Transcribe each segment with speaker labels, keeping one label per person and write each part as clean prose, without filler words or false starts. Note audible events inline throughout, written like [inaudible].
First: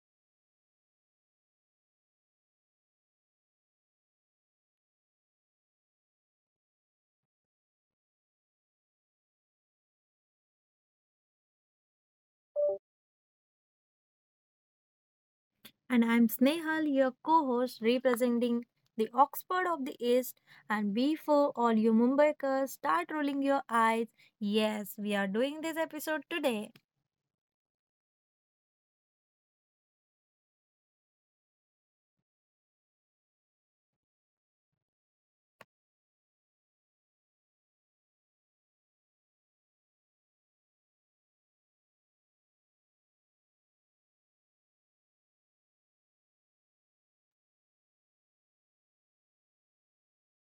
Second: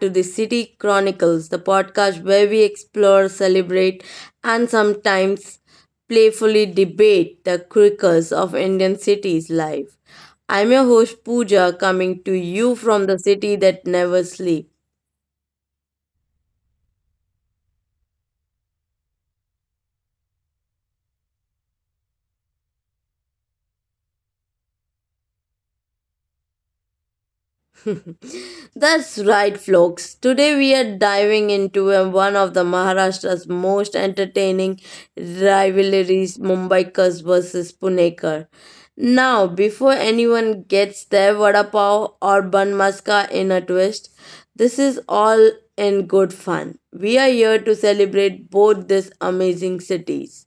Speaker 1: to the City Chronicles, the podcast where we explore, celebrate, and sometimes playfully debate the quirks of Indian cities' life. I'm your host Pooja, coming to you from the city that never sleeps.
Speaker 2: And I'm Snehal, your co host, representing the Oxford of the East. And before all you Mumbaikers start rolling your eyes, yes, we are doing this episode today.
Speaker 1: That's right, folks. Today we are diving into one of the Maharashtra's most entertaining rivalries, Mumbaikars versus Punekar. Now, before anyone gets their vada pav or bun maska in a twist, this is all in good fun. We are here to celebrate both these amazing cities.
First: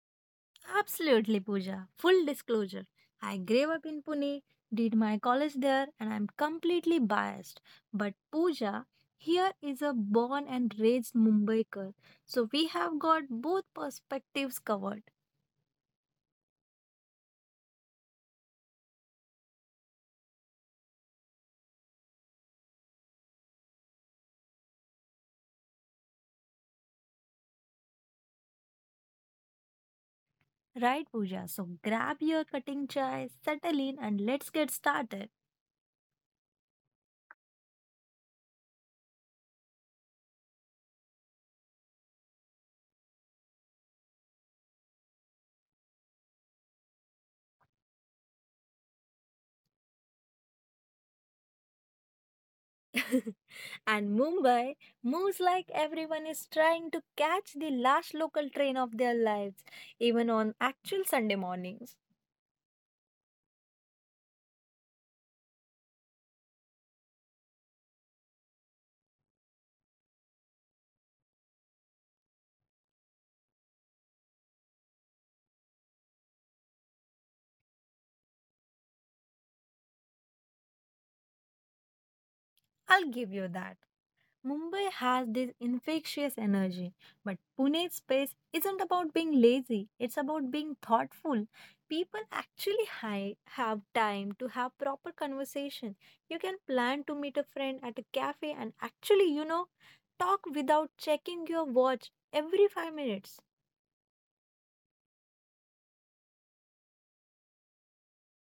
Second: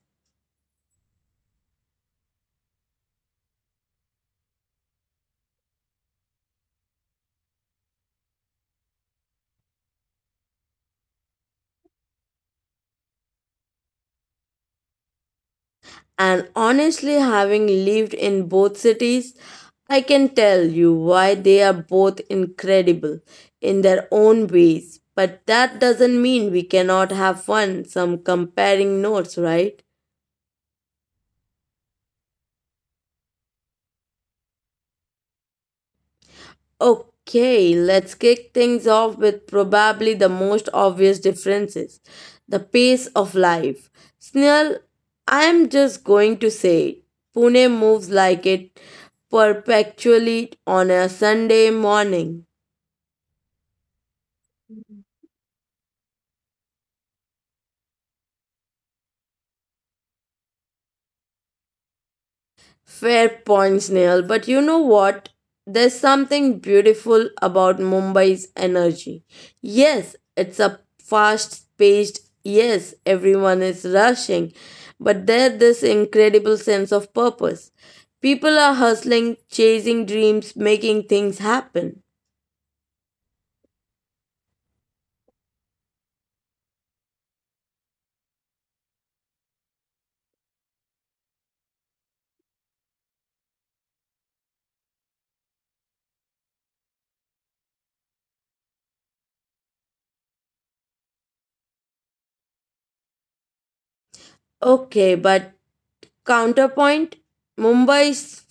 Speaker 2: Absolutely, Pooja. Full disclosure, I grew up in Pune, did my college there, and I'm completely biased. But Pooja, here is a born and raised Mumbaiker. So we have got both perspectives covered.
Speaker 1: And honestly, having lived in both cities, I can tell you why they are both incredible in their own ways. But that doesn't mean we cannot have fun, some comparing notes, right?
Speaker 2: Right, Pooja. So grab your cutting chai, settle in, and let's get started.
Speaker 1: Okay, let's kick things off with probably the most obvious differences: the pace of life. Snell, I'm just going to say it. Pune moves like it perpetually on a Sunday morning.
Speaker 2: [laughs] And Mumbai moves like everyone is trying to catch the last local train of their lives, even on actual Sunday mornings.
Speaker 1: Fair points, Neil. But you know what? There's something beautiful about Mumbai's energy. Yes, it's a fast paced, yes, everyone is rushing, but there's this incredible sense of purpose. People are hustling, chasing dreams, making things happen.
Speaker 2: I'll give you that. Mumbai has this infectious energy, but Pune's space isn't about being lazy, it's about being thoughtful. People actually have time to have proper conversation. You can plan to meet a friend at a cafe and actually, talk without checking your watch every 5 minutes.
Speaker 1: Okay, but counterpoint: Mumbai's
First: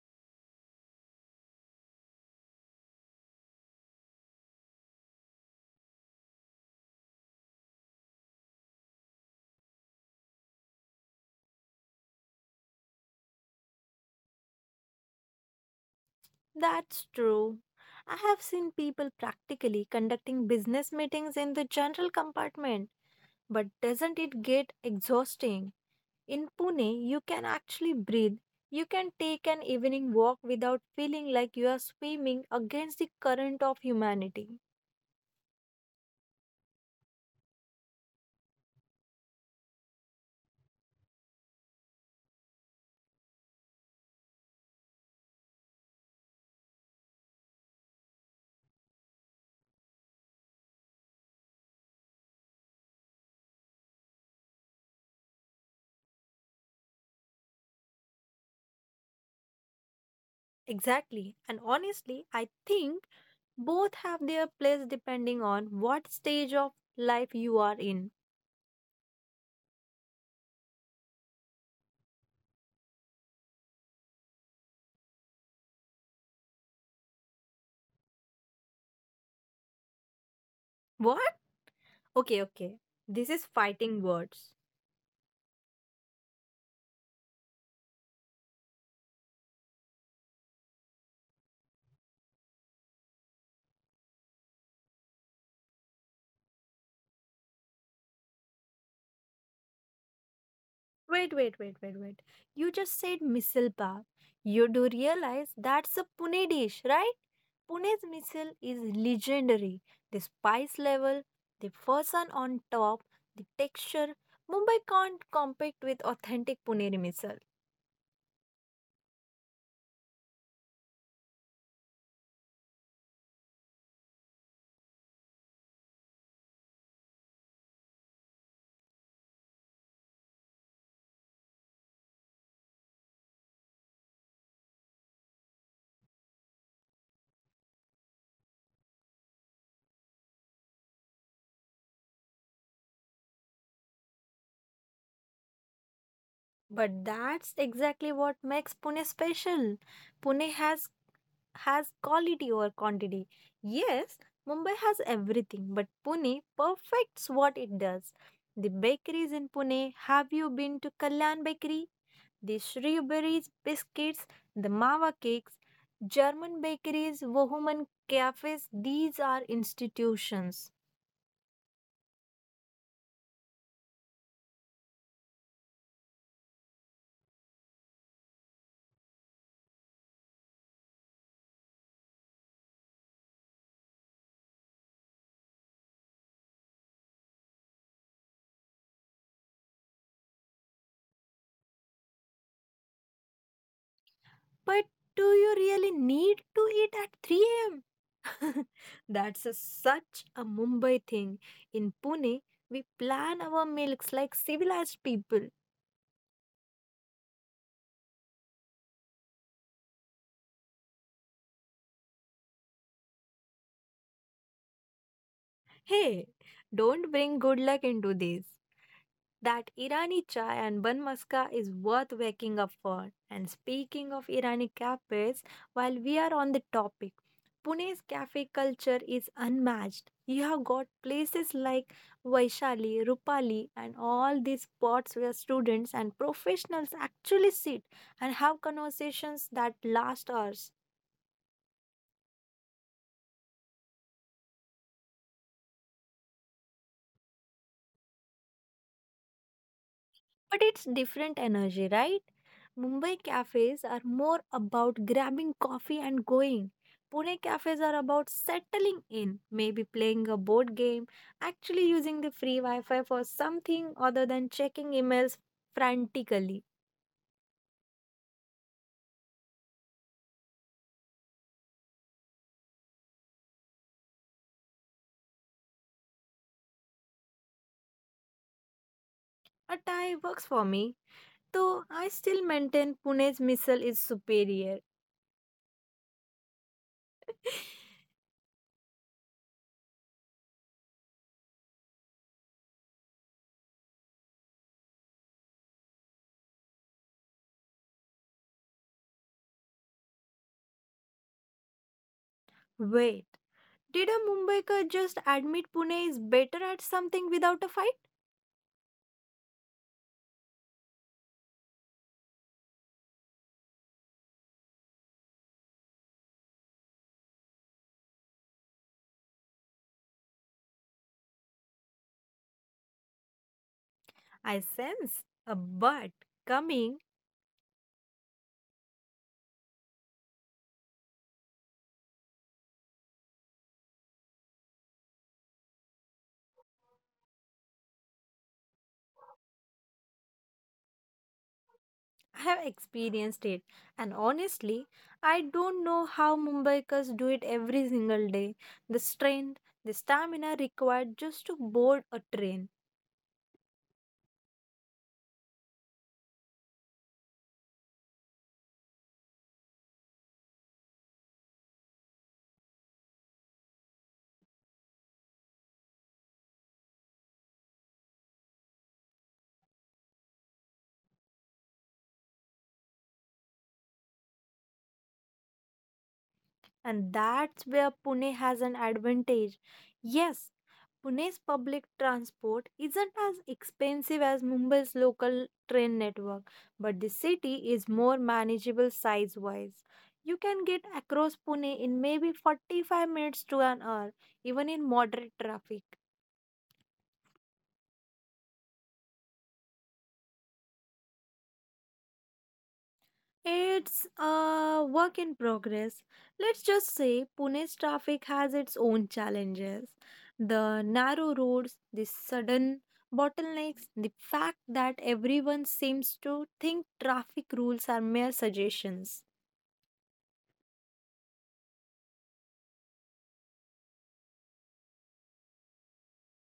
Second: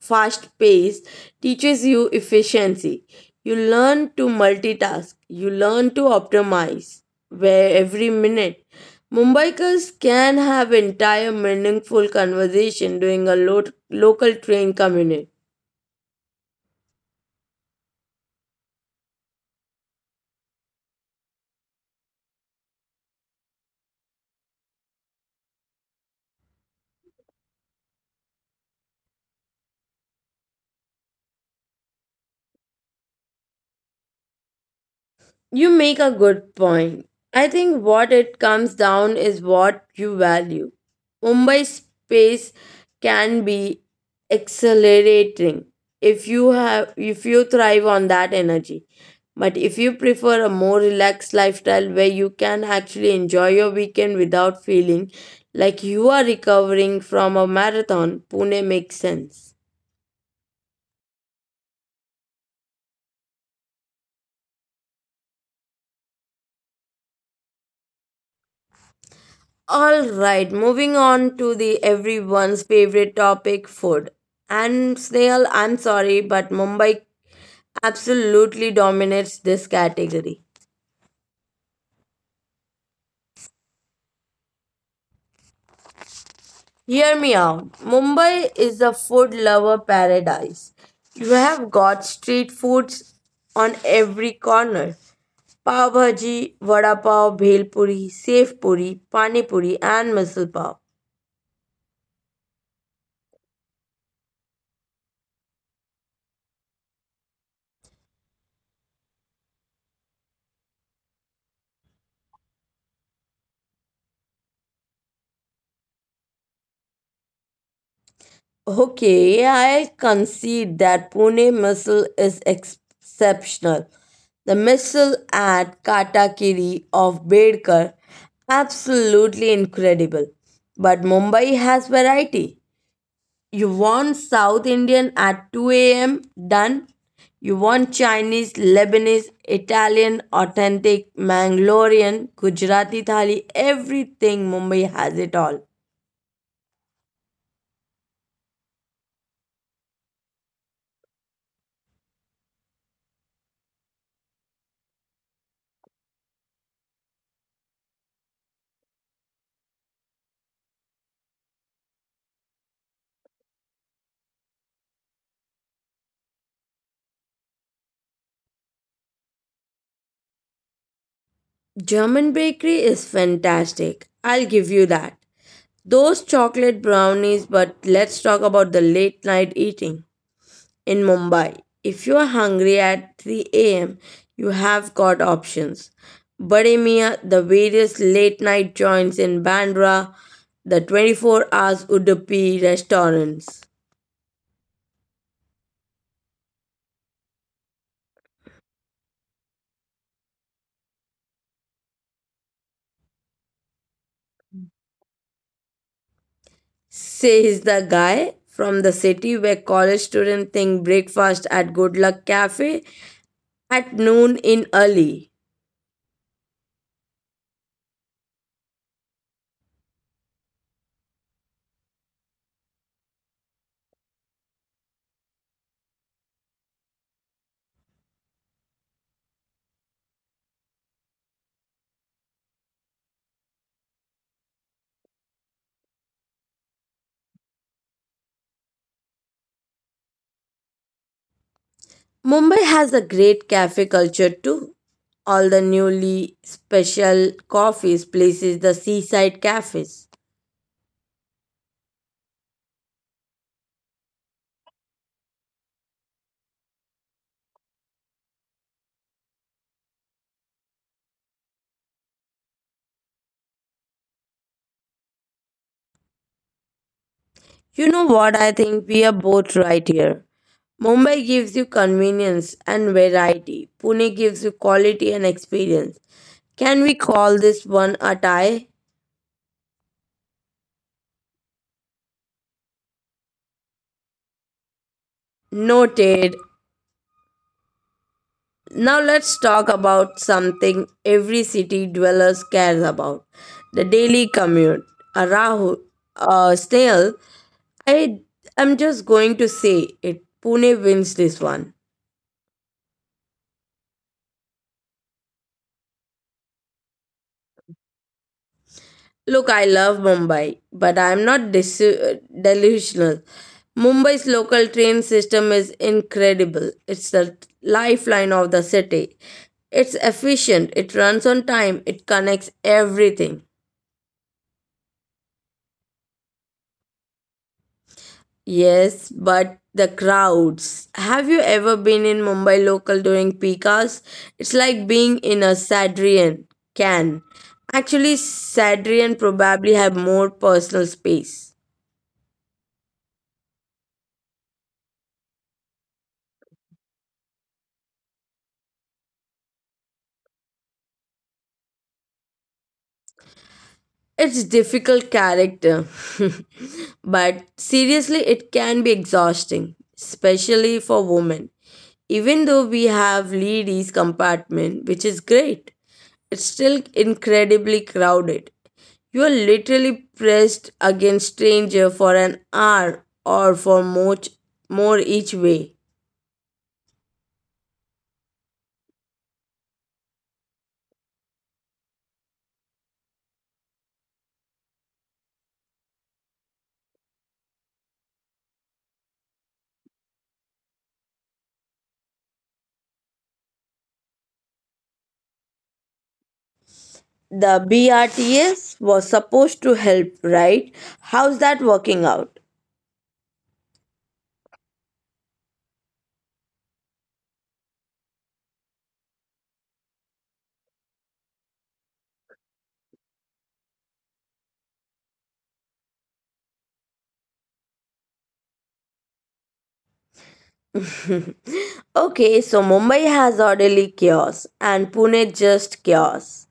Speaker 1: fast paced teaches you efficiency. You learn to multitask, you learn to optimize where every minute. Mumbaikars can have entire meaningful conversation during a local train commute.
Speaker 2: That's true. I have seen people practically conducting business meetings in the general compartment, but doesn't it get exhausting? In Pune, you can actually breathe. You can take an evening walk without feeling like you are swimming against the current of humanity.
Speaker 1: You make a good point. I think what it comes down is what you value. Mumbai space can be accelerating if you thrive on that energy. But if you prefer a more relaxed lifestyle where you can actually enjoy your weekend without feeling like you are recovering from a marathon, Pune makes sense.
Speaker 2: Exactly. And honestly, I think both have their place depending on what stage of life you are in.
Speaker 1: All right, moving on to the everyone's favorite topic, food. And Snail, I'm sorry, but Mumbai absolutely dominates this category.
Speaker 2: What? Okay, okay. This is fighting words.
Speaker 1: Hear me out. Mumbai is a food lover paradise. You have got street foods on every corner. Pav bhaji, vada pav, bhel puri, sev puri, pani puri, and misal pav.
Speaker 2: Wait, wait, wait, wait, wait. You just said missile pav. You do realize that's a Pune dish, right? Pune's missile is legendary. The spice level, the fasan on top, the texture. Mumbai can't compete with authentic Puneri missile.
Speaker 1: Okay, I concede that Pune missile is exceptional. The missile at Katakiri of Bedkar, absolutely incredible. But Mumbai has variety. You want South Indian at 2 a.m., done. You want Chinese, Lebanese, Italian, authentic, Mangalorean, Gujarati thali, everything, Mumbai has it all.
Speaker 2: But that's exactly what makes Pune special. Pune has quality over quantity. Yes, Mumbai has everything, but Pune perfects what it does. The bakeries in Pune, have you been to Kalyan Bakery? The Shrewberry's biscuits, the Mawa cakes, German bakeries, Wohuman cafes, these are institutions.
Speaker 1: German bakery is fantastic. I'll give you that. Those chocolate brownies, but let's talk about the late night eating in Mumbai. If you are hungry at 3 a.m., you have got options. Bade Mia, the various late night joints in Bandra, the 24 hours Udupi restaurants.
Speaker 2: But do you really need to eat at 3 a.m.? [laughs] That's such a Mumbai thing. In Pune, we plan our meals like civilized people.
Speaker 1: Says the guy from the city where college students think breakfast at Good Luck Cafe at noon in early.
Speaker 2: Hey, don't bring good luck into this. That Irani chai and bun maska is worth waking up for. And speaking of Irani cafes, while we are on the topic, Pune's cafe culture is unmatched. You have got places like Vaishali, Rupali, and all these spots where students and professionals actually sit and have conversations that last hours.
Speaker 1: Mumbai has a great cafe culture too. All the newly special coffees places, the seaside cafes.
Speaker 2: But it's different energy, right? Mumbai cafes are more about grabbing coffee and going. Pune cafes are about settling in, maybe playing a board game, actually using the free Wi Fi for something other than checking emails frantically.
Speaker 1: You know what, I think we are both right here. Mumbai gives you convenience and variety. Pune gives you quality and experience. Can we call this one a tie?
Speaker 2: A tie works for me, though I still maintain Pune's missile is superior.
Speaker 1: Noted.
Speaker 2: [laughs]
Speaker 1: Now let's talk about something every city dwellers cares about: the daily commute. A Rahul, a snail, I am just going to say it. Pune wins this one.
Speaker 2: Wait, did a Mumbaikar just admit Pune is better at something without a fight?
Speaker 1: Look, I love Mumbai, but I am not delusional. Mumbai's local train system is incredible. It's the lifeline of the city. It's efficient, it runs on time, it connects everything.
Speaker 2: I sense a but coming.
Speaker 1: Yes, but the crowds. Have you ever been in Mumbai local during peak hours? It's like being in a Sadrian can. Actually, Sadrian probably have more personal space.
Speaker 2: I have experienced it, and honestly, I don't know how Mumbaikars do it every single day. The strength, the stamina required just to board a train,
Speaker 1: It's difficult character, [laughs] but seriously, it can be exhausting, especially for women. Even though we have ladies compartment, which is great, it's still incredibly crowded. You're literally pressed against stranger for an hour or for much more each way.
Speaker 2: and that's where Pune has an advantage. Yes, Pune's public transport isn't as expensive as Mumbai's local train network, but the city is more manageable size wise. You can get across Pune in maybe 45 minutes to an hour, even in moderate traffic.
Speaker 1: The BRTS was supposed to help, right? How's that working out?
Speaker 2: It's a work in progress. Let's just say Pune's traffic has its own challenges. The narrow roads, the sudden bottlenecks, the fact that everyone seems to think traffic rules are mere suggestions.
Speaker 1: [laughs] Okay, so Mumbai has orderly chaos and Pune just chaos.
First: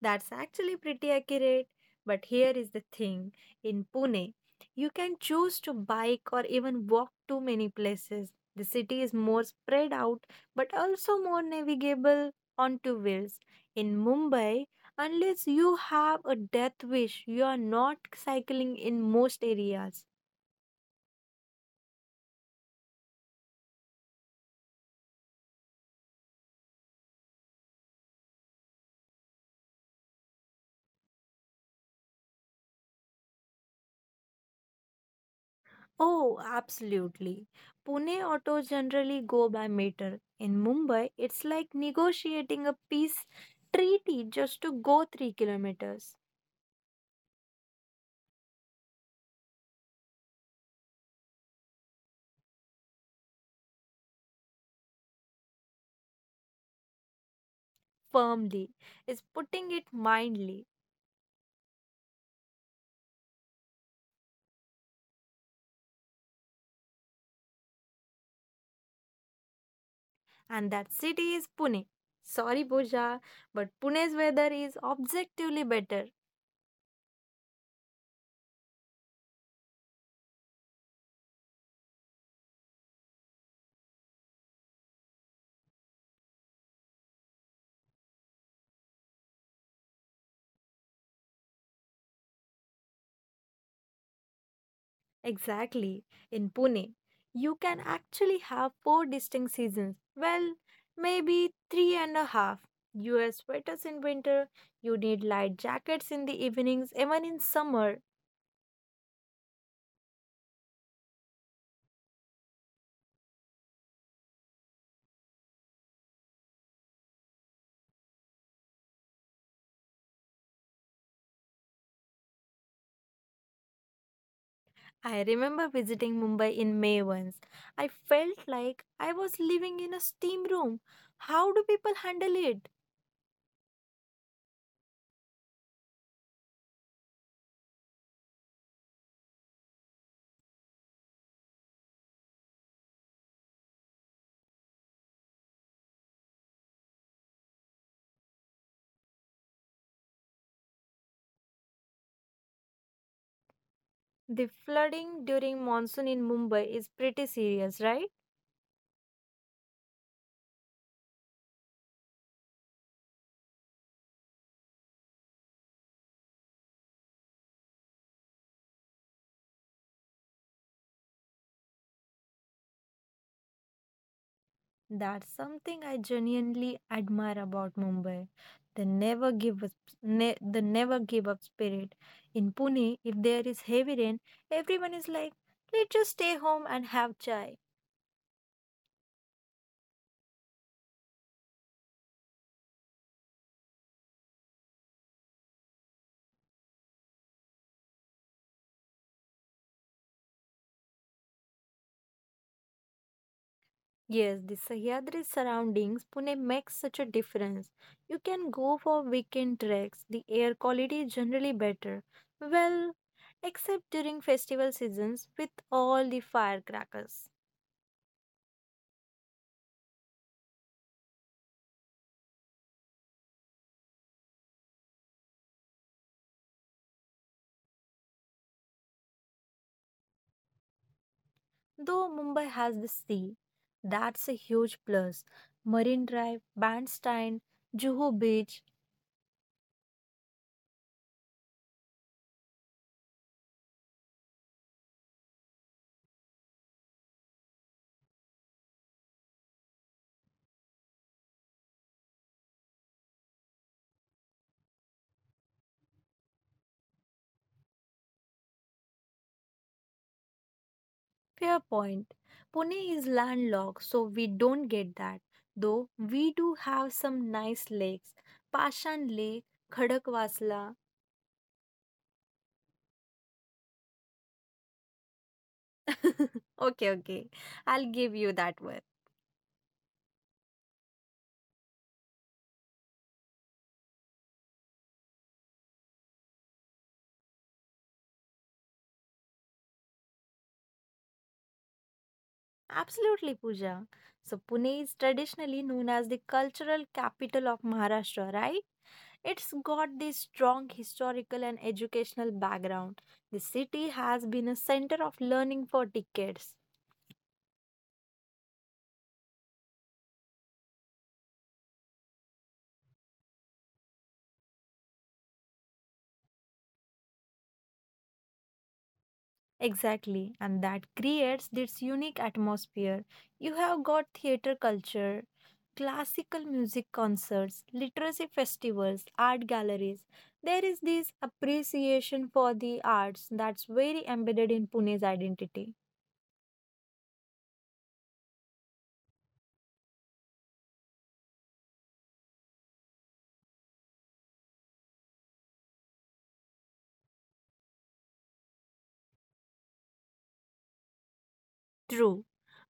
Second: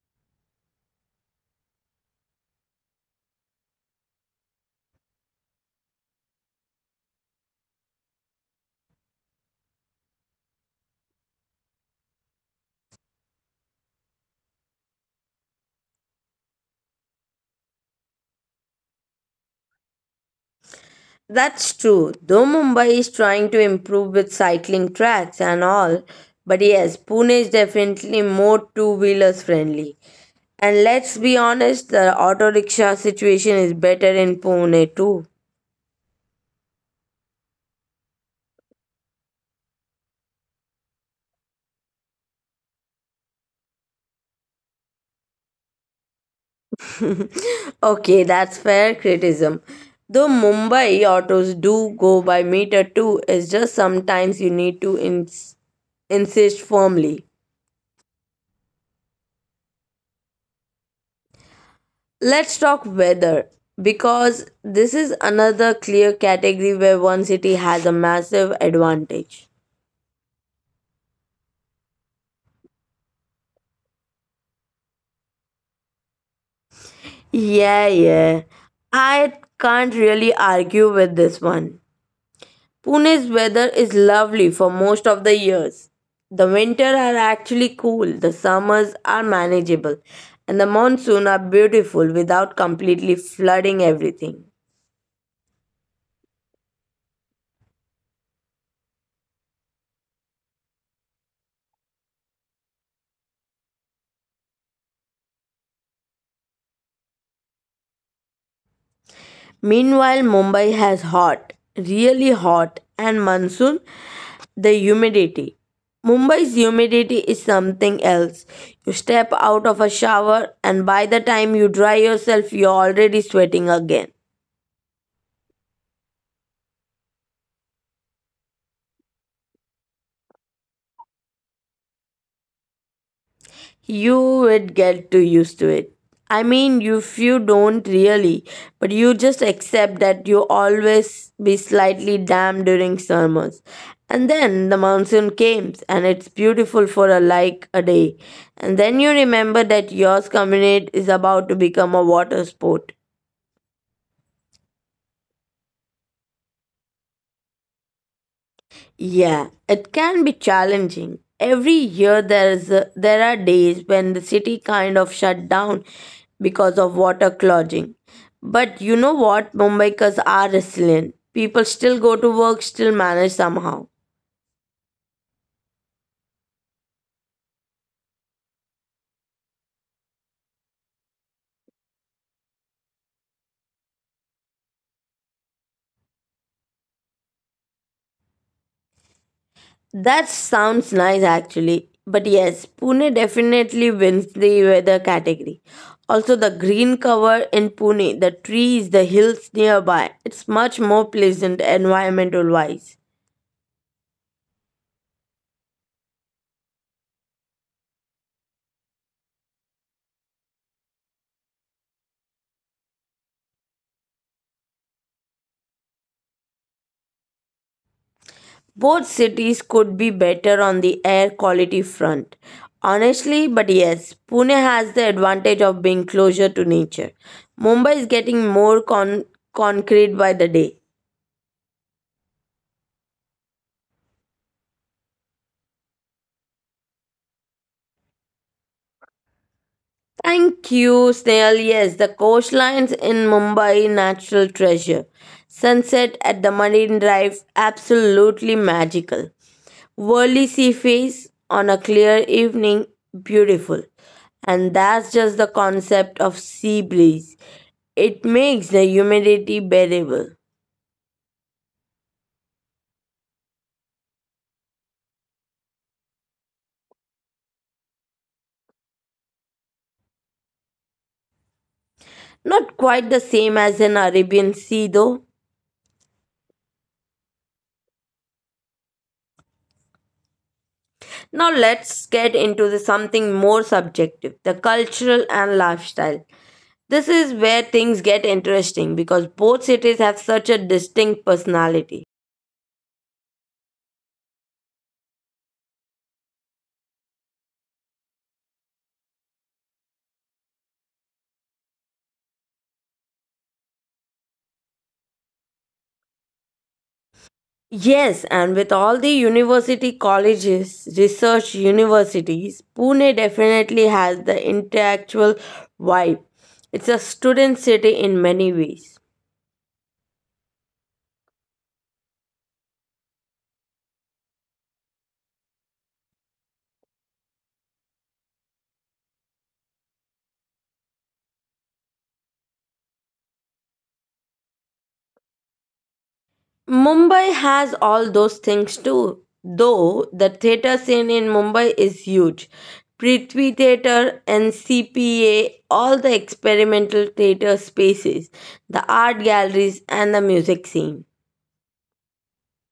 Speaker 2: That's actually pretty accurate. But here is the thing, in Pune, you can choose to bike or even walk to many places. The city is more spread out but also more navigable on two wheels. In Mumbai, unless you have a death wish, you are not cycling in most areas.
Speaker 1: That's true, though Mumbai is trying to improve with cycling tracks and all, but yes, Pune is definitely more two wheelers friendly. And let's be honest, the auto rickshaw situation is better in Pune too.
Speaker 2: Oh, absolutely. Pune autos generally go by meter. In Mumbai, it's like negotiating a peace treaty just to go 3 kilometers
Speaker 1: Okay, that's fair criticism. Though Mumbai autos do go by meter too, it's just sometimes you need to insist firmly.
Speaker 2: firmly. It's putting it mildly.
Speaker 1: Let's talk weather, because this is another clear category where one city has a massive advantage.
Speaker 2: And that city is Pune. Sorry, Pooja, but Pune's weather is objectively better.
Speaker 1: Yeah, yeah. I can't really argue with this one. Pune's weather is lovely for most of the years. The winter are actually cool, the summers are manageable, and the monsoon are beautiful without completely flooding everything.
Speaker 2: Exactly. In Pune, you can actually have four distinct seasons. Well, maybe three and a half. You wear sweaters in winter, you need light jackets in the evenings, even in summer.
Speaker 1: Meanwhile, Mumbai has hot, really hot, and monsoon, the humidity. Mumbai's humidity is something else. You step out of a shower, and by the time you dry yourself, you're already sweating again.
Speaker 2: I remember visiting Mumbai in May once. I felt like I was living in a steam room. How do people handle it?
Speaker 1: You would get too used to it. I mean, if you don't really, but you just accept that you always be slightly damp during summers. And then the monsoon came, and it's beautiful for a like a day. And then you remember that yours community is about to become a water sport.
Speaker 2: The flooding during monsoon in Mumbai is pretty serious, right?
Speaker 1: Yeah, it can be challenging. Every year there is a, there are days when the city kind of shut down because of water clogging. But you know what? Mumbaikars are resilient. People still go to work, still manage somehow.
Speaker 2: That's something I genuinely admire about Mumbai. They never give up, the never give up spirit. In Pune, if there is heavy rain, everyone is like, let's just stay home and have chai.
Speaker 1: That sounds nice actually. But yes, Pune definitely wins the weather category. Also, the green cover in Pune, the trees, the hills nearby, it's much more pleasant environmental wise.
Speaker 2: Yes, the Sahyadri surroundings, Pune makes such a difference. You can go for weekend treks. The air quality is generally better. Well, except during festival seasons with all the firecrackers.
Speaker 1: Both cities could be better on the air quality front. Honestly, but yes, Pune has the advantage of being closer to nature. Mumbai is getting more concrete by the day.
Speaker 2: Though Mumbai has the sea, that's a huge plus. Marine Drive, Bandstand, Juhu Beach,
Speaker 1: Thank you, Snail. Yes, the coastlines in Mumbai, natural treasure. Sunset at the Marine Drive, absolutely magical. Worldly sea face on a clear evening, beautiful. And that's just the concept of sea breeze. It makes the humidity bearable.
Speaker 2: Fairpoint. Pune is landlocked, so we don't get that. Though we do have some nice lakes. Pashan Lake, Khadakwasla.
Speaker 1: Not quite the same as an Arabian sea though.
Speaker 2: [laughs] Okay, okay. I'll give you that one.
Speaker 1: Now let's get into the something more subjective, the cultural and lifestyle. This is where things get interesting because both cities have such a distinct personality.
Speaker 2: Absolutely, Pooja. So Pune is traditionally known as the cultural capital of Maharashtra, right? It's got this strong historical and educational background. The city has been a center of learning for decades.
Speaker 1: Yes, and with all the university colleges, research universities, Pune definitely has the intellectual vibe. It's a student city in many ways.
Speaker 2: Exactly, and that creates this unique atmosphere. You have got theater culture, classical music concerts, literacy festivals, art galleries. There is this appreciation for the arts that's very embedded in Pune's identity.
Speaker 1: Mumbai has all those things too, though the theatre scene in Mumbai is huge. Prithvi Theatre, NCPA, all the experimental theatre spaces, the art galleries, and the music scene.
Speaker 2: True.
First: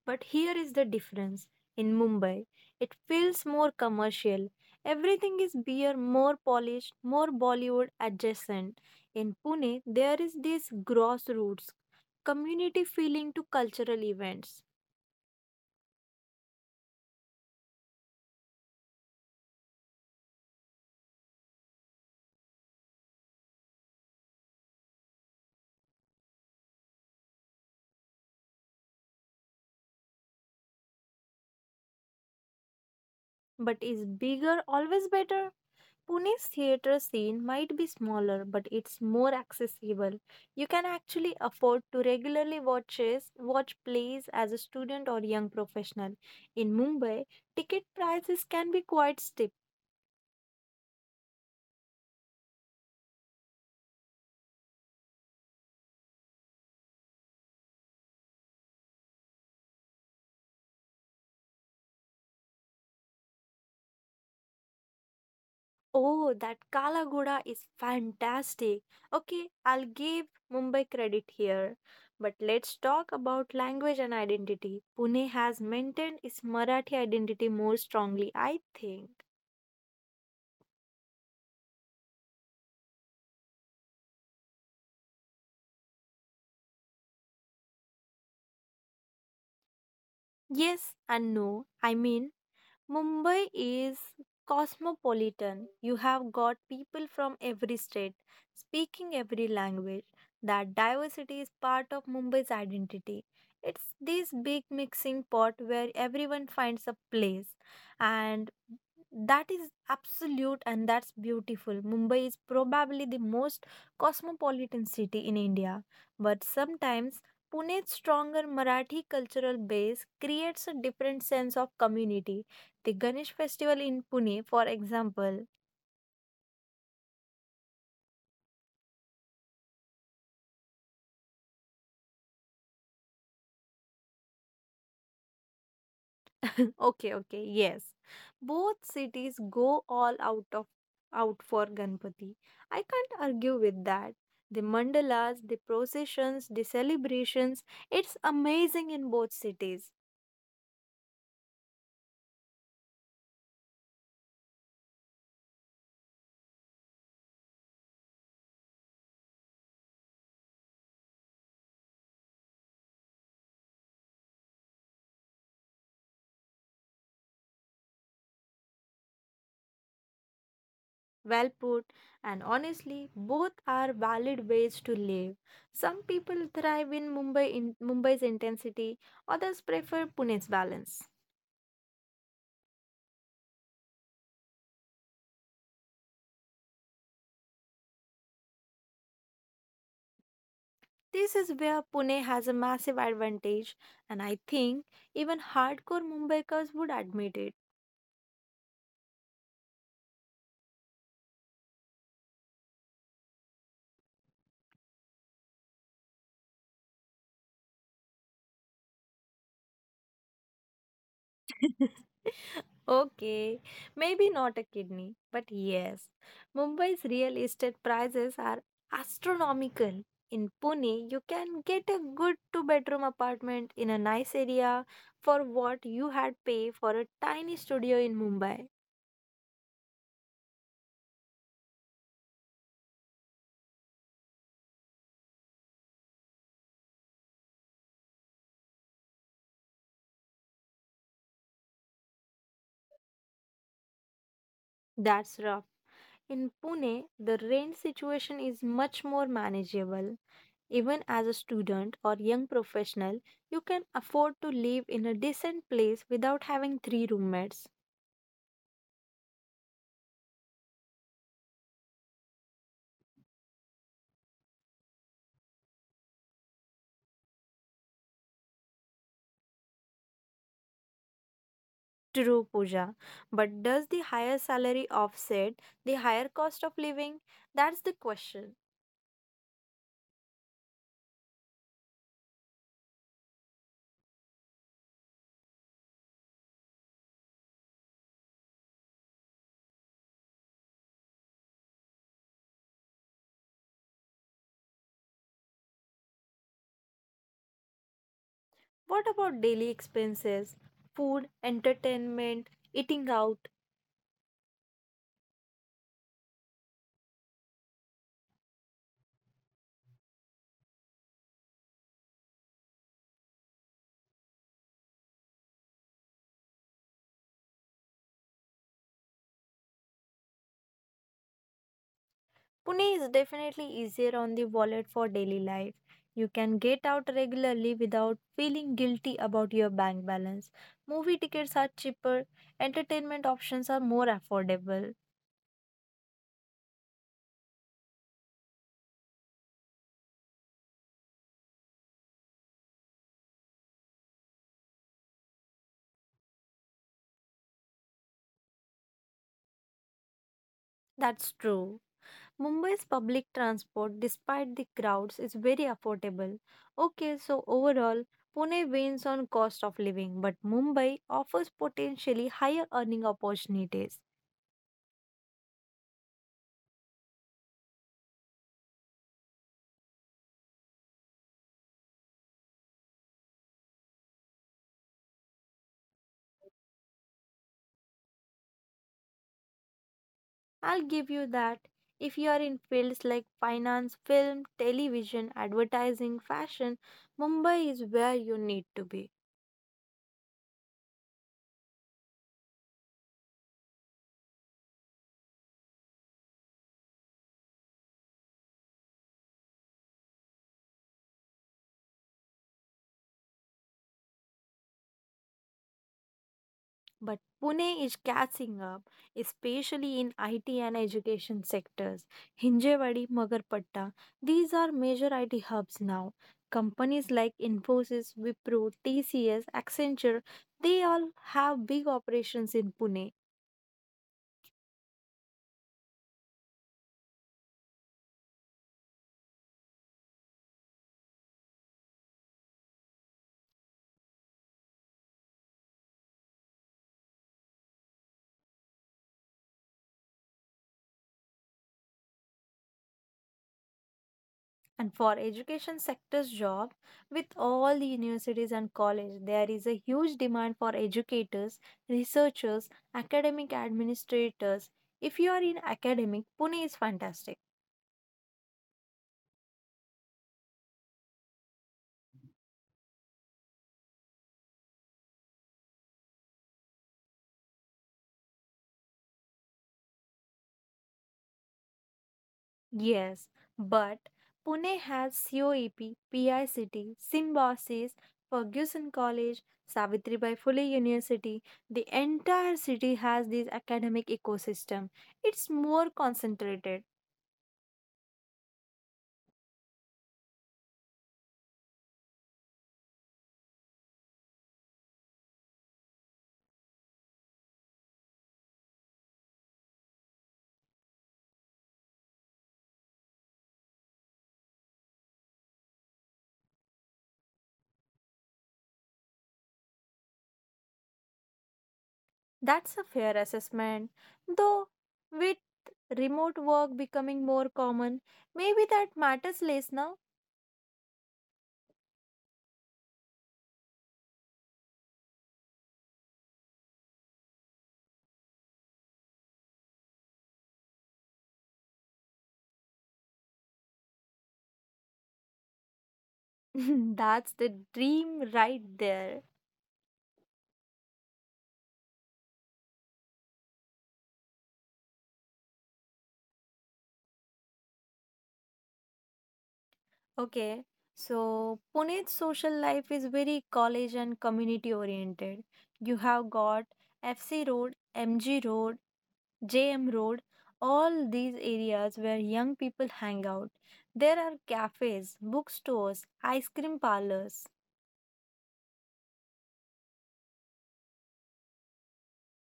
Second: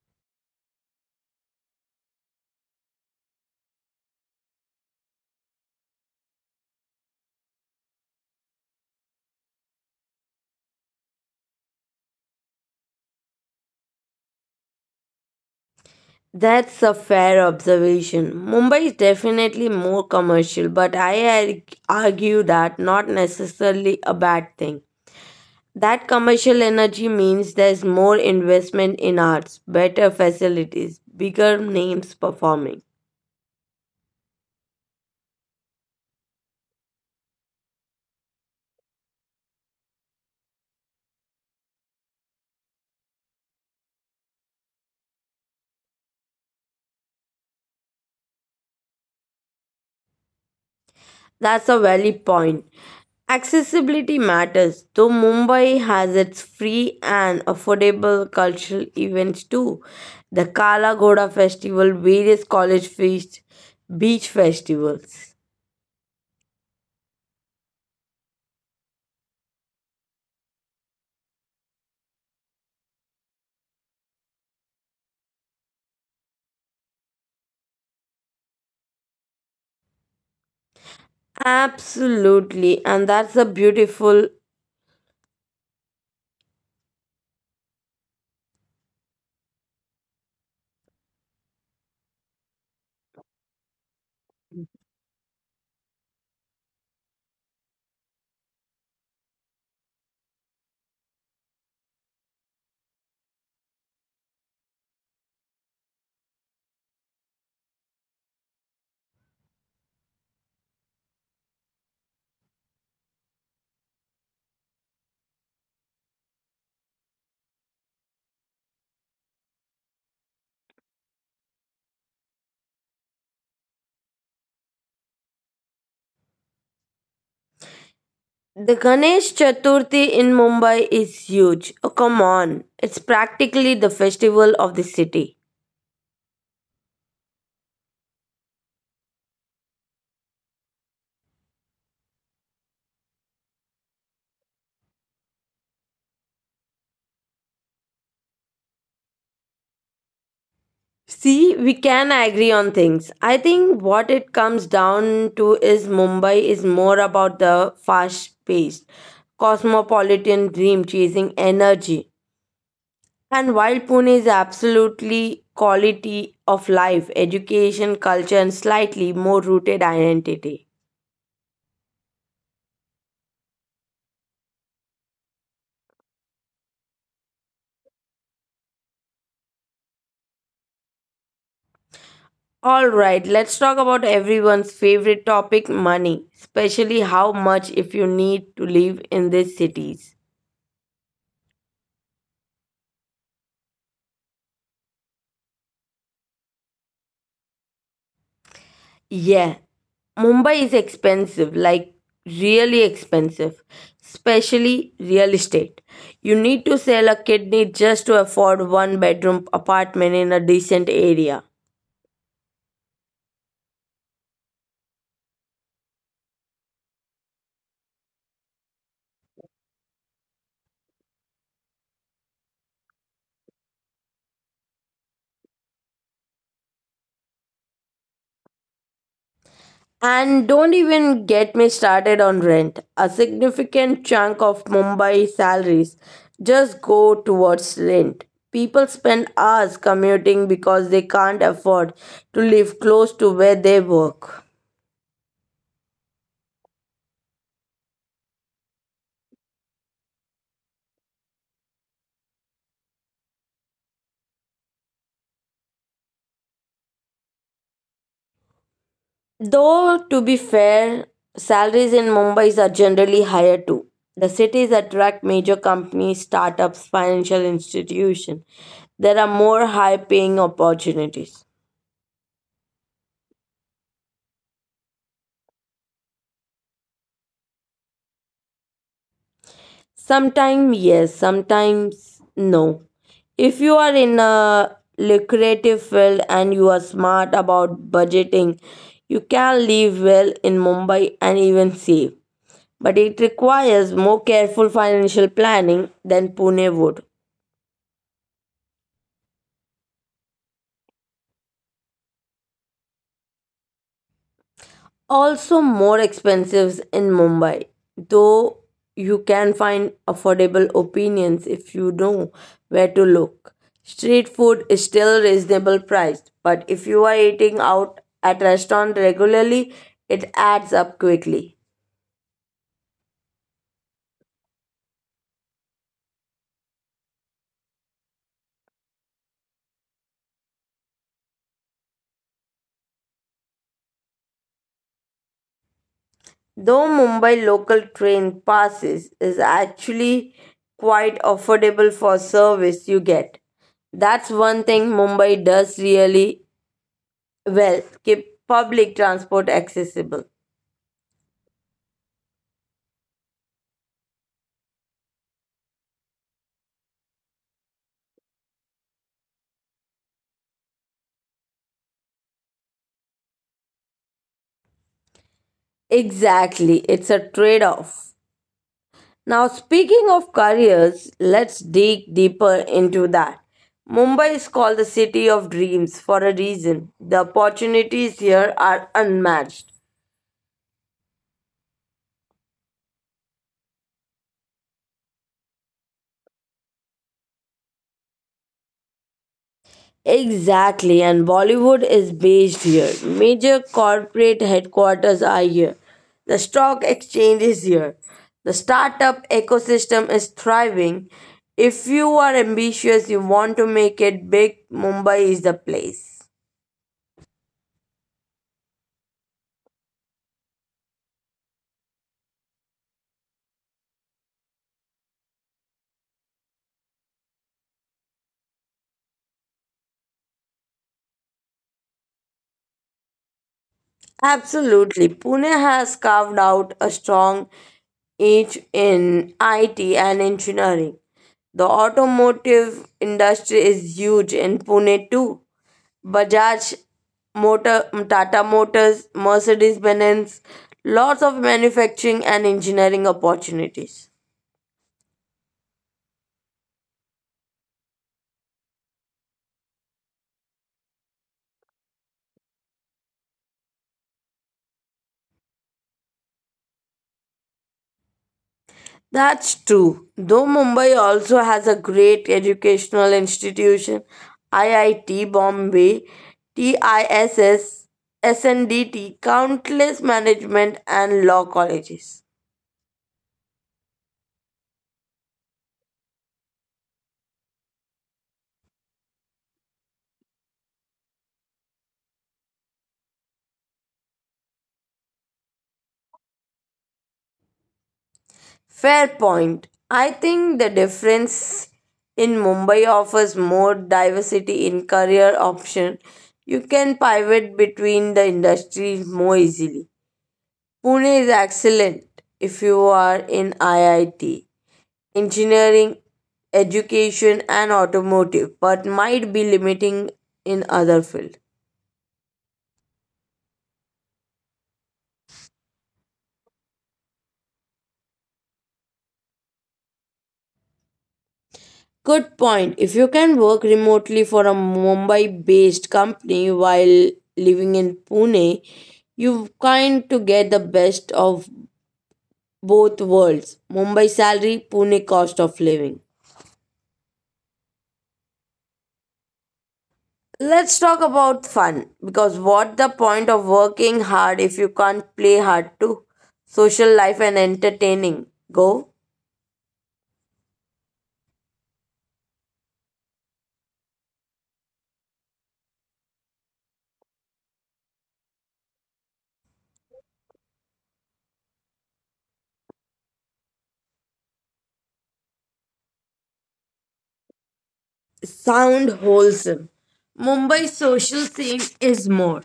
Speaker 2: But here is the difference. In Mumbai, it feels more commercial. Everything is beer, more polished, more Bollywood adjacent. In Pune, there is this grassroots community feeling to cultural events.
Speaker 1: That's a fair observation. Mumbai is definitely more commercial, but I argue that not necessarily a bad thing. That commercial energy means there's more investment in arts, better facilities, bigger names performing.
Speaker 2: But is bigger always better? Pune's theatre scene might be smaller, but it's more accessible. You can actually afford to regularly watch plays as a student or young professional. In Mumbai, ticket prices can be quite steep.
Speaker 1: That's a valid point. Accessibility matters, though Mumbai has its free and affordable cultural events too. The Kala Ghoda Festival, various college feasts, beach festivals.
Speaker 2: Oh, that Kala Ghoda is fantastic. Okay, I'll give Mumbai credit here. But let's talk about language and identity. Pune has maintained its Marathi identity more strongly, I think.
Speaker 1: Absolutely, and that's a beautiful.
Speaker 2: Yes and no. I mean, Mumbai is cosmopolitan. You have got people from every state speaking every language. That diversity is part of Mumbai's identity. It's this big mixing pot where everyone finds a place. And that is absolute and that's beautiful. Mumbai is probably the most cosmopolitan city in India. But sometimes Pune's stronger Marathi cultural base creates a different sense of community. The Ganesh festival in Pune, for example.
Speaker 1: The Ganesh Chaturthi in Mumbai is huge. Oh, come on. It's practically the festival of the city.
Speaker 2: [laughs] Okay, okay, yes. Both cities go all out for Ganpati. I can't argue with that. The mandalas, the processions, the celebrations, it's amazing in both cities.
Speaker 1: See, we can agree on things. I think what it comes down to is Mumbai is more about the fast paced, cosmopolitan dream chasing energy. And while Pune is absolutely quality of life, education, culture, and slightly more rooted identity.
Speaker 2: Well put, and honestly, both are valid ways to live. Some people thrive in Mumbai's intensity, others prefer Pune's balance.
Speaker 1: All right, let's talk about everyone's favorite topic, money, especially how much if you need to live in these cities.
Speaker 2: This is where Pune has a massive advantage, and I think even hardcore Mumbaikars would admit
Speaker 1: Yeah, Mumbai is expensive, like really expensive, especially real estate. You need to sell a kidney just to afford one bedroom apartment in a decent area.
Speaker 2: it. [laughs] Okay, maybe not a kidney, but yes, Mumbai's real estate prices are astronomical. In Pune, you can get a good two-bedroom apartment in a nice area for what you had pay for a tiny studio in Mumbai.
Speaker 1: And don't even get me started on rent. A significant chunk of Mumbai salaries just go towards rent. People spend hours commuting because they can't afford to live close to where they work.
Speaker 2: That's rough. In Pune, the rent situation is much more manageable. Even as a student or young professional, you can afford to live in a decent place without having three roommates.
Speaker 1: Though, to be fair, salaries in Mumbai are generally higher too. The cities attract major companies, startups, financial institutions. There are more high paying opportunities.
Speaker 2: True, Pooja. But does the higher salary offset the higher cost of living? That's the question.
Speaker 1: Sometimes yes, sometimes no. If you are in a lucrative field and you are smart about budgeting, you can live well in Mumbai and even save. But it requires more careful financial planning than Pune would.
Speaker 2: What about daily expenses? Food, entertainment, eating out?
Speaker 1: Also more expensive in Mumbai, though you can find affordable opinions if you know where to look. Street food is still reasonable priced, but if you are eating out at restaurant regularly, it adds up quickly.
Speaker 2: Pune is definitely easier on the wallet for daily life. You can get out regularly without feeling guilty about your bank balance. Movie tickets are cheaper, entertainment options are more affordable.
Speaker 1: Though Mumbai local train passes is actually quite affordable for service you get. That's one thing Mumbai does really well, keep public transport accessible.
Speaker 2: That's true. Mumbai's public transport, despite the crowds, is very affordable. Okay, so overall, Pune wins on cost of living, but Mumbai offers potentially higher earning opportunities.
Speaker 1: Exactly, it's a trade off. Now, speaking of careers, let's dig deeper into that. Mumbai is called the city of dreams for a reason. The opportunities here are unmatched.
Speaker 2: I'll give you that. If you are in fields like finance, film, television, advertising, fashion, Mumbai is where you need to be.
Speaker 1: Exactly, and Bollywood is based here. Major corporate headquarters are here. The stock exchange is here. The startup ecosystem is thriving. If you are ambitious, you want to make it big, Mumbai is the place.
Speaker 2: But Pune is catching up, especially in IT and education sectors. Hinjewadi, Magarpatta, these are major IT hubs now. Companies like Infosys, Wipro, TCS, Accenture, they all have big operations in Pune.
Speaker 1: Absolutely. Pune has carved out a strong niche in IT and engineering. The automotive industry is huge in Pune too. Bajaj, Motor, Tata Motors, Mercedes Benz, lots of manufacturing and engineering opportunities.
Speaker 2: And for education sector's job, with all the universities and college, there is a huge demand for educators, researchers, academic administrators. If you are in academic, Pune is fantastic.
Speaker 1: That's true. Though Mumbai also has a great educational institution, IIT Bombay, TISS SNDT, countless management and law colleges.
Speaker 2: Yes, but Pune has COEP, PICT, Symbiosis, Ferguson College, Savitribai Phule University. The entire city has this academic ecosystem. It's more concentrated.
Speaker 1: Fair point. I think the difference in Mumbai offers more diversity in career option. You can pivot between the industries more easily. Pune is excellent if you are in IIT engineering, education, and automotive, but might be limiting in other fields.
Speaker 2: That's a fair assessment. Though, with remote work becoming more common, maybe that matters less now.
Speaker 1: Good point. If you can work remotely for a Mumbai based company while living in Pune, you kind to get the best of both worlds: Mumbai salary, Pune cost of living.
Speaker 2: [laughs] That's the dream right there.
Speaker 1: Let's talk about fun, because what the point of working hard if you can't play hard too? Social life and entertaining. Go.
Speaker 2: Okay, so Pune's social life is very college and community oriented. You have got FC Road, MG Road, JM Road, all these areas where young people hang out. There are cafes, bookstores, ice cream parlors.
Speaker 1: Sound wholesome. Mumbai's social scene is more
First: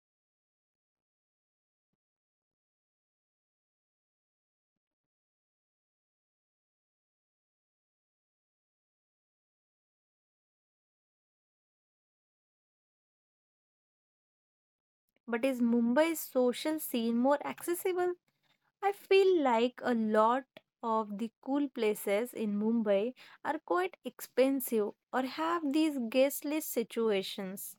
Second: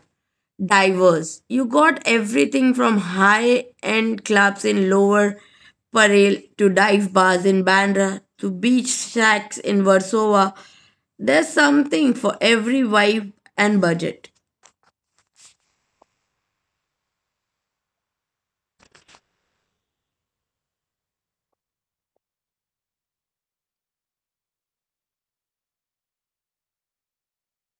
Speaker 1: diverse. You got everything from high end clubs in Lower Parel to dive bars in Bandra to beach shacks in Warsaw. There's something for every vibe and budget.
Speaker 2: But is Mumbai's social scene more accessible? I feel like a lot of the cool places in Mumbai are quite expensive or have these guest list situations.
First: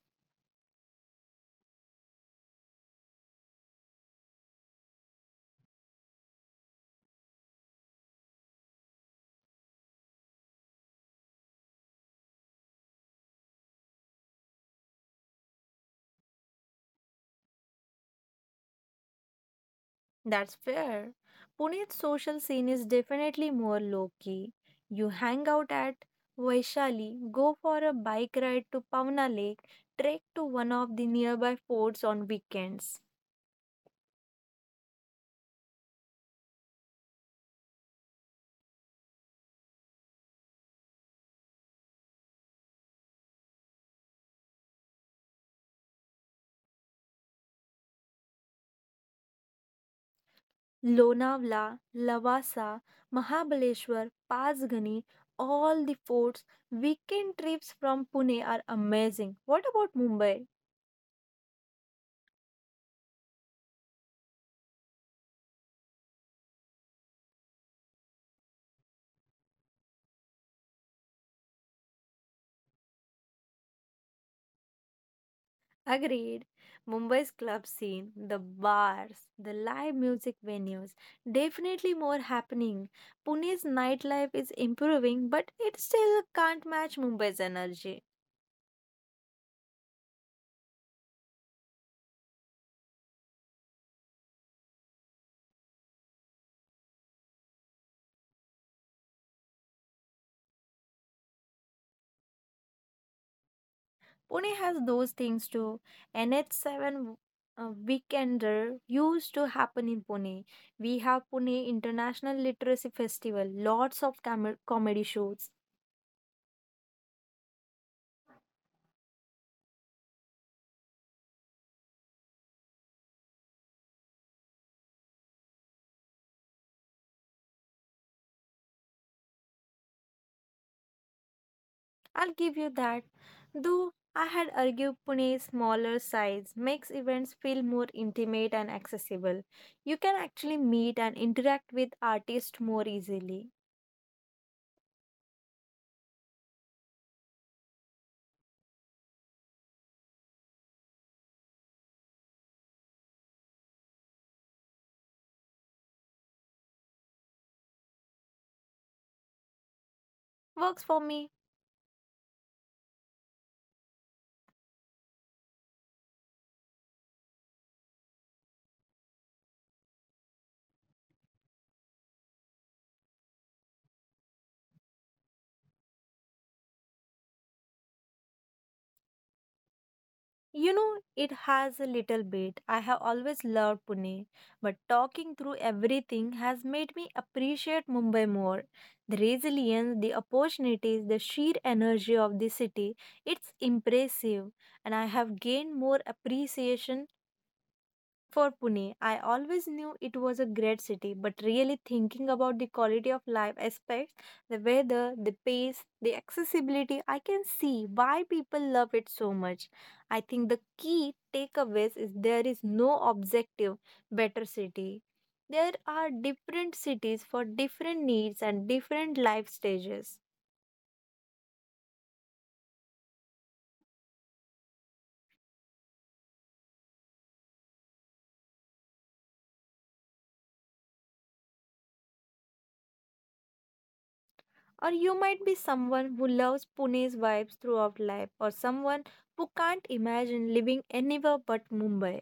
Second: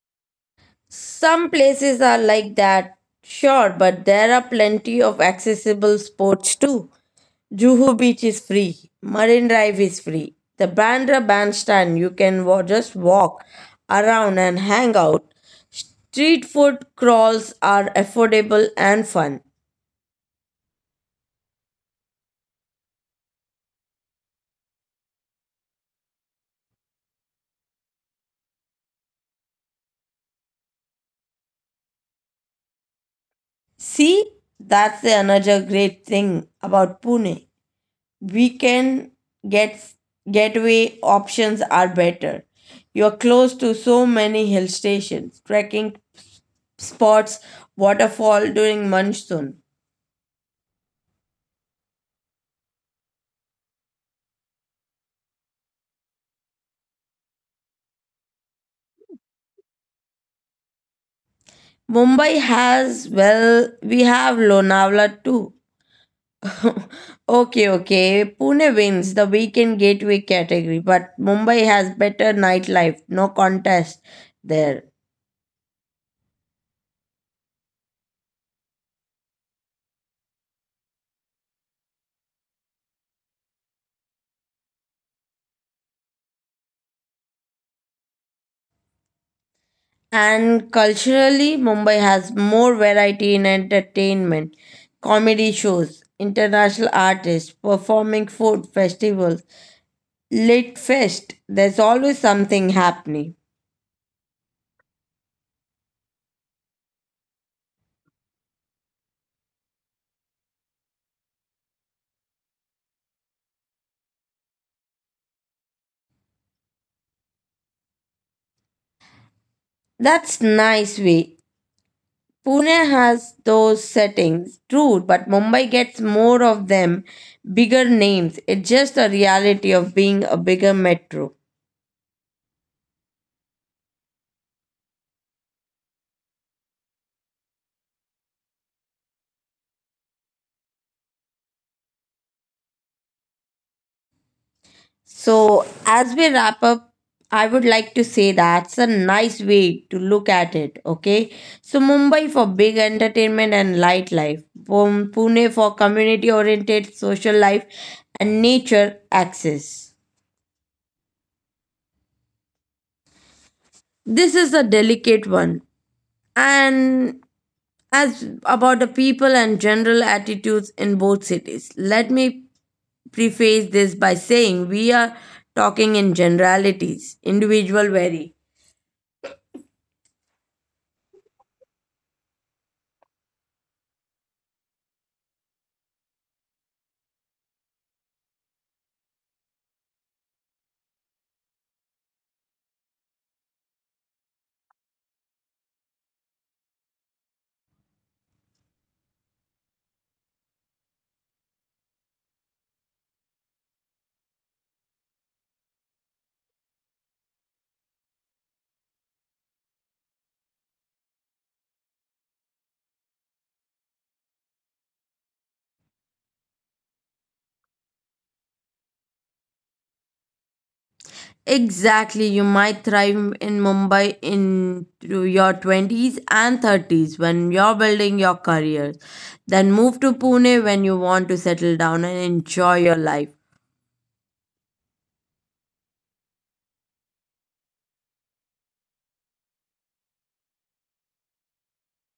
Speaker 1: Some places are like that, sure, but there are plenty of accessible sports too. Juhu Beach is free. Marine Drive is free. The Bandra Bandstand, you can just walk around and hang out. Street food crawls are affordable and fun.
Speaker 2: That's fair. Pune's social scene is definitely more low key. You hang out at Vaishali, go for a bike ride to Pavna Lake, trek to one of the nearby forts on weekends.
Speaker 1: See, that's the another great thing about Pune. We can get Getaway options are better. You are close to so many hill stations, trekking spots, waterfall during monsoon.
Speaker 2: Lonavala, Lavasa, Mahabaleshwar, Pasgani, all the forts, weekend trips from Pune are amazing. What about Mumbai?
Speaker 1: Mumbai has, well, we have Lonavala too. [laughs] Okay, okay. Pune wins the weekend gateway category, but Mumbai has better nightlife, no contest there.
Speaker 2: Agreed. Mumbai's club scene, the bars, the live music venues, definitely more happening. Pune's nightlife is improving, but it still can't match Mumbai's energy.
Speaker 1: And culturally, Mumbai has more variety in entertainment, comedy shows, international artists, performing food festivals, lit fest. There's always something happening.
Speaker 2: Pune has those things too. NH7 Weekender used to happen in Pune. We have Pune International Literacy Festival, lots of comedy shows.
Speaker 1: That's nice way. Pune has those settings, true, but Mumbai gets more of them, bigger names. It's just a reality of being a bigger metro.
Speaker 2: I'll give you that. Though I had argued Pune's smaller size makes events feel more intimate and accessible. You can actually meet and interact with artists more easily.
Speaker 1: So, as we wrap up, I would like to say that's a nice way to look at it, okay? So, Mumbai for big entertainment and life, Pune for community oriented social life and nature access.
Speaker 2: Works for me.
Speaker 1: This is a delicate one and as about the people and general attitudes in both cities. Let me preface this by saying we are talking in generalities, individual vary.
Speaker 2: You know, it has a little bit. I have always loved Pune, but talking through everything has made me appreciate Mumbai more. The resilience, the opportunities, the sheer energy of the city, it's impressive, and I have gained more appreciation for Pune. I always knew it was a great city, but really thinking about the quality of life aspects, the weather, the pace, the accessibility, I can see why people love it so much. I think the key takeaways is there is no objective better city. There are different cities for different needs and different life stages.
Speaker 1: Exactly, you might thrive in Mumbai into your 20s and 30s when you're building your career, then move to Pune when you want to settle down and enjoy your life.
Speaker 2: Or you might be someone who loves Pune's vibes throughout life, or someone who can't imagine living anywhere but Mumbai.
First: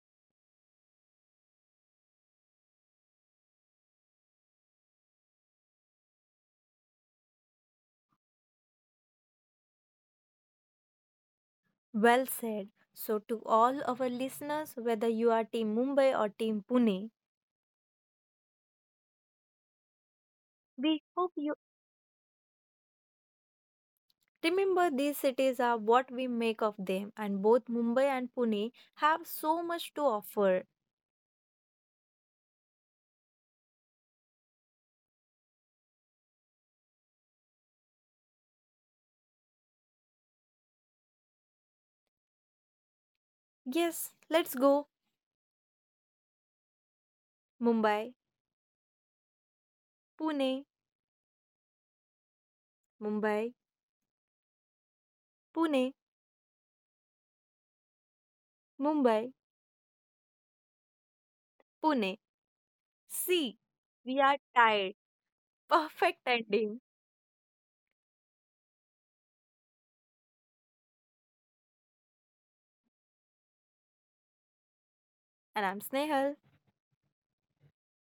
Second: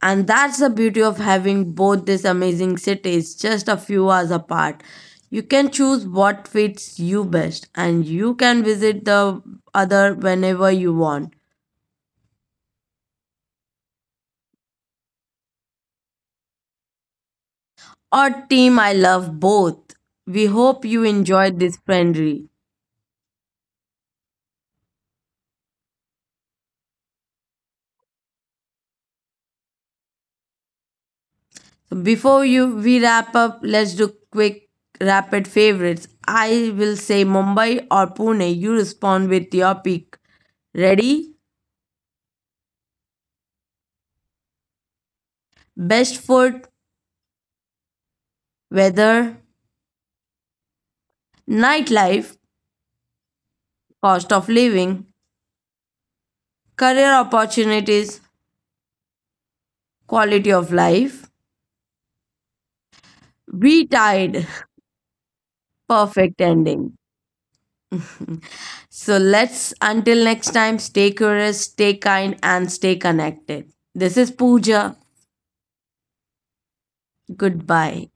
Speaker 1: And that's the beauty of having both these amazing cities just a few hours apart. You can choose what fits you best, and you can visit the other whenever you want.
Speaker 2: Well said. So, to all our listeners, whether you are Team Mumbai or Team Pune,
Speaker 1: Our team, I love both. We hope you
Speaker 2: we hope you
Speaker 1: enjoyed this friendly.
Speaker 2: remember these cities are what we make of them, and both Mumbai and Pune have so much to offer.
Speaker 1: So before you we wrap up, let's do quick rapid favorites. I will say Mumbai or Pune. You respond with your pick. Ready?
Speaker 2: Yes, let's go.
Speaker 1: Best food,
Speaker 2: Mumbai.
Speaker 1: weather,
Speaker 2: Pune.
Speaker 1: nightlife,
Speaker 2: Mumbai.
Speaker 1: cost of living,
Speaker 2: Pune.
Speaker 1: career opportunities,
Speaker 2: Mumbai.
Speaker 1: quality of life.
Speaker 2: Pune. See,
Speaker 1: We
Speaker 2: we are
Speaker 1: tied.
Speaker 2: tired. Perfect
Speaker 1: Perfect
Speaker 2: ending.
Speaker 1: ending. [laughs] So let's, until next time, stay curious, stay kind, and stay connected. This is Pooja.
Speaker 2: And I'm Snehal.
Speaker 1: Goodbye.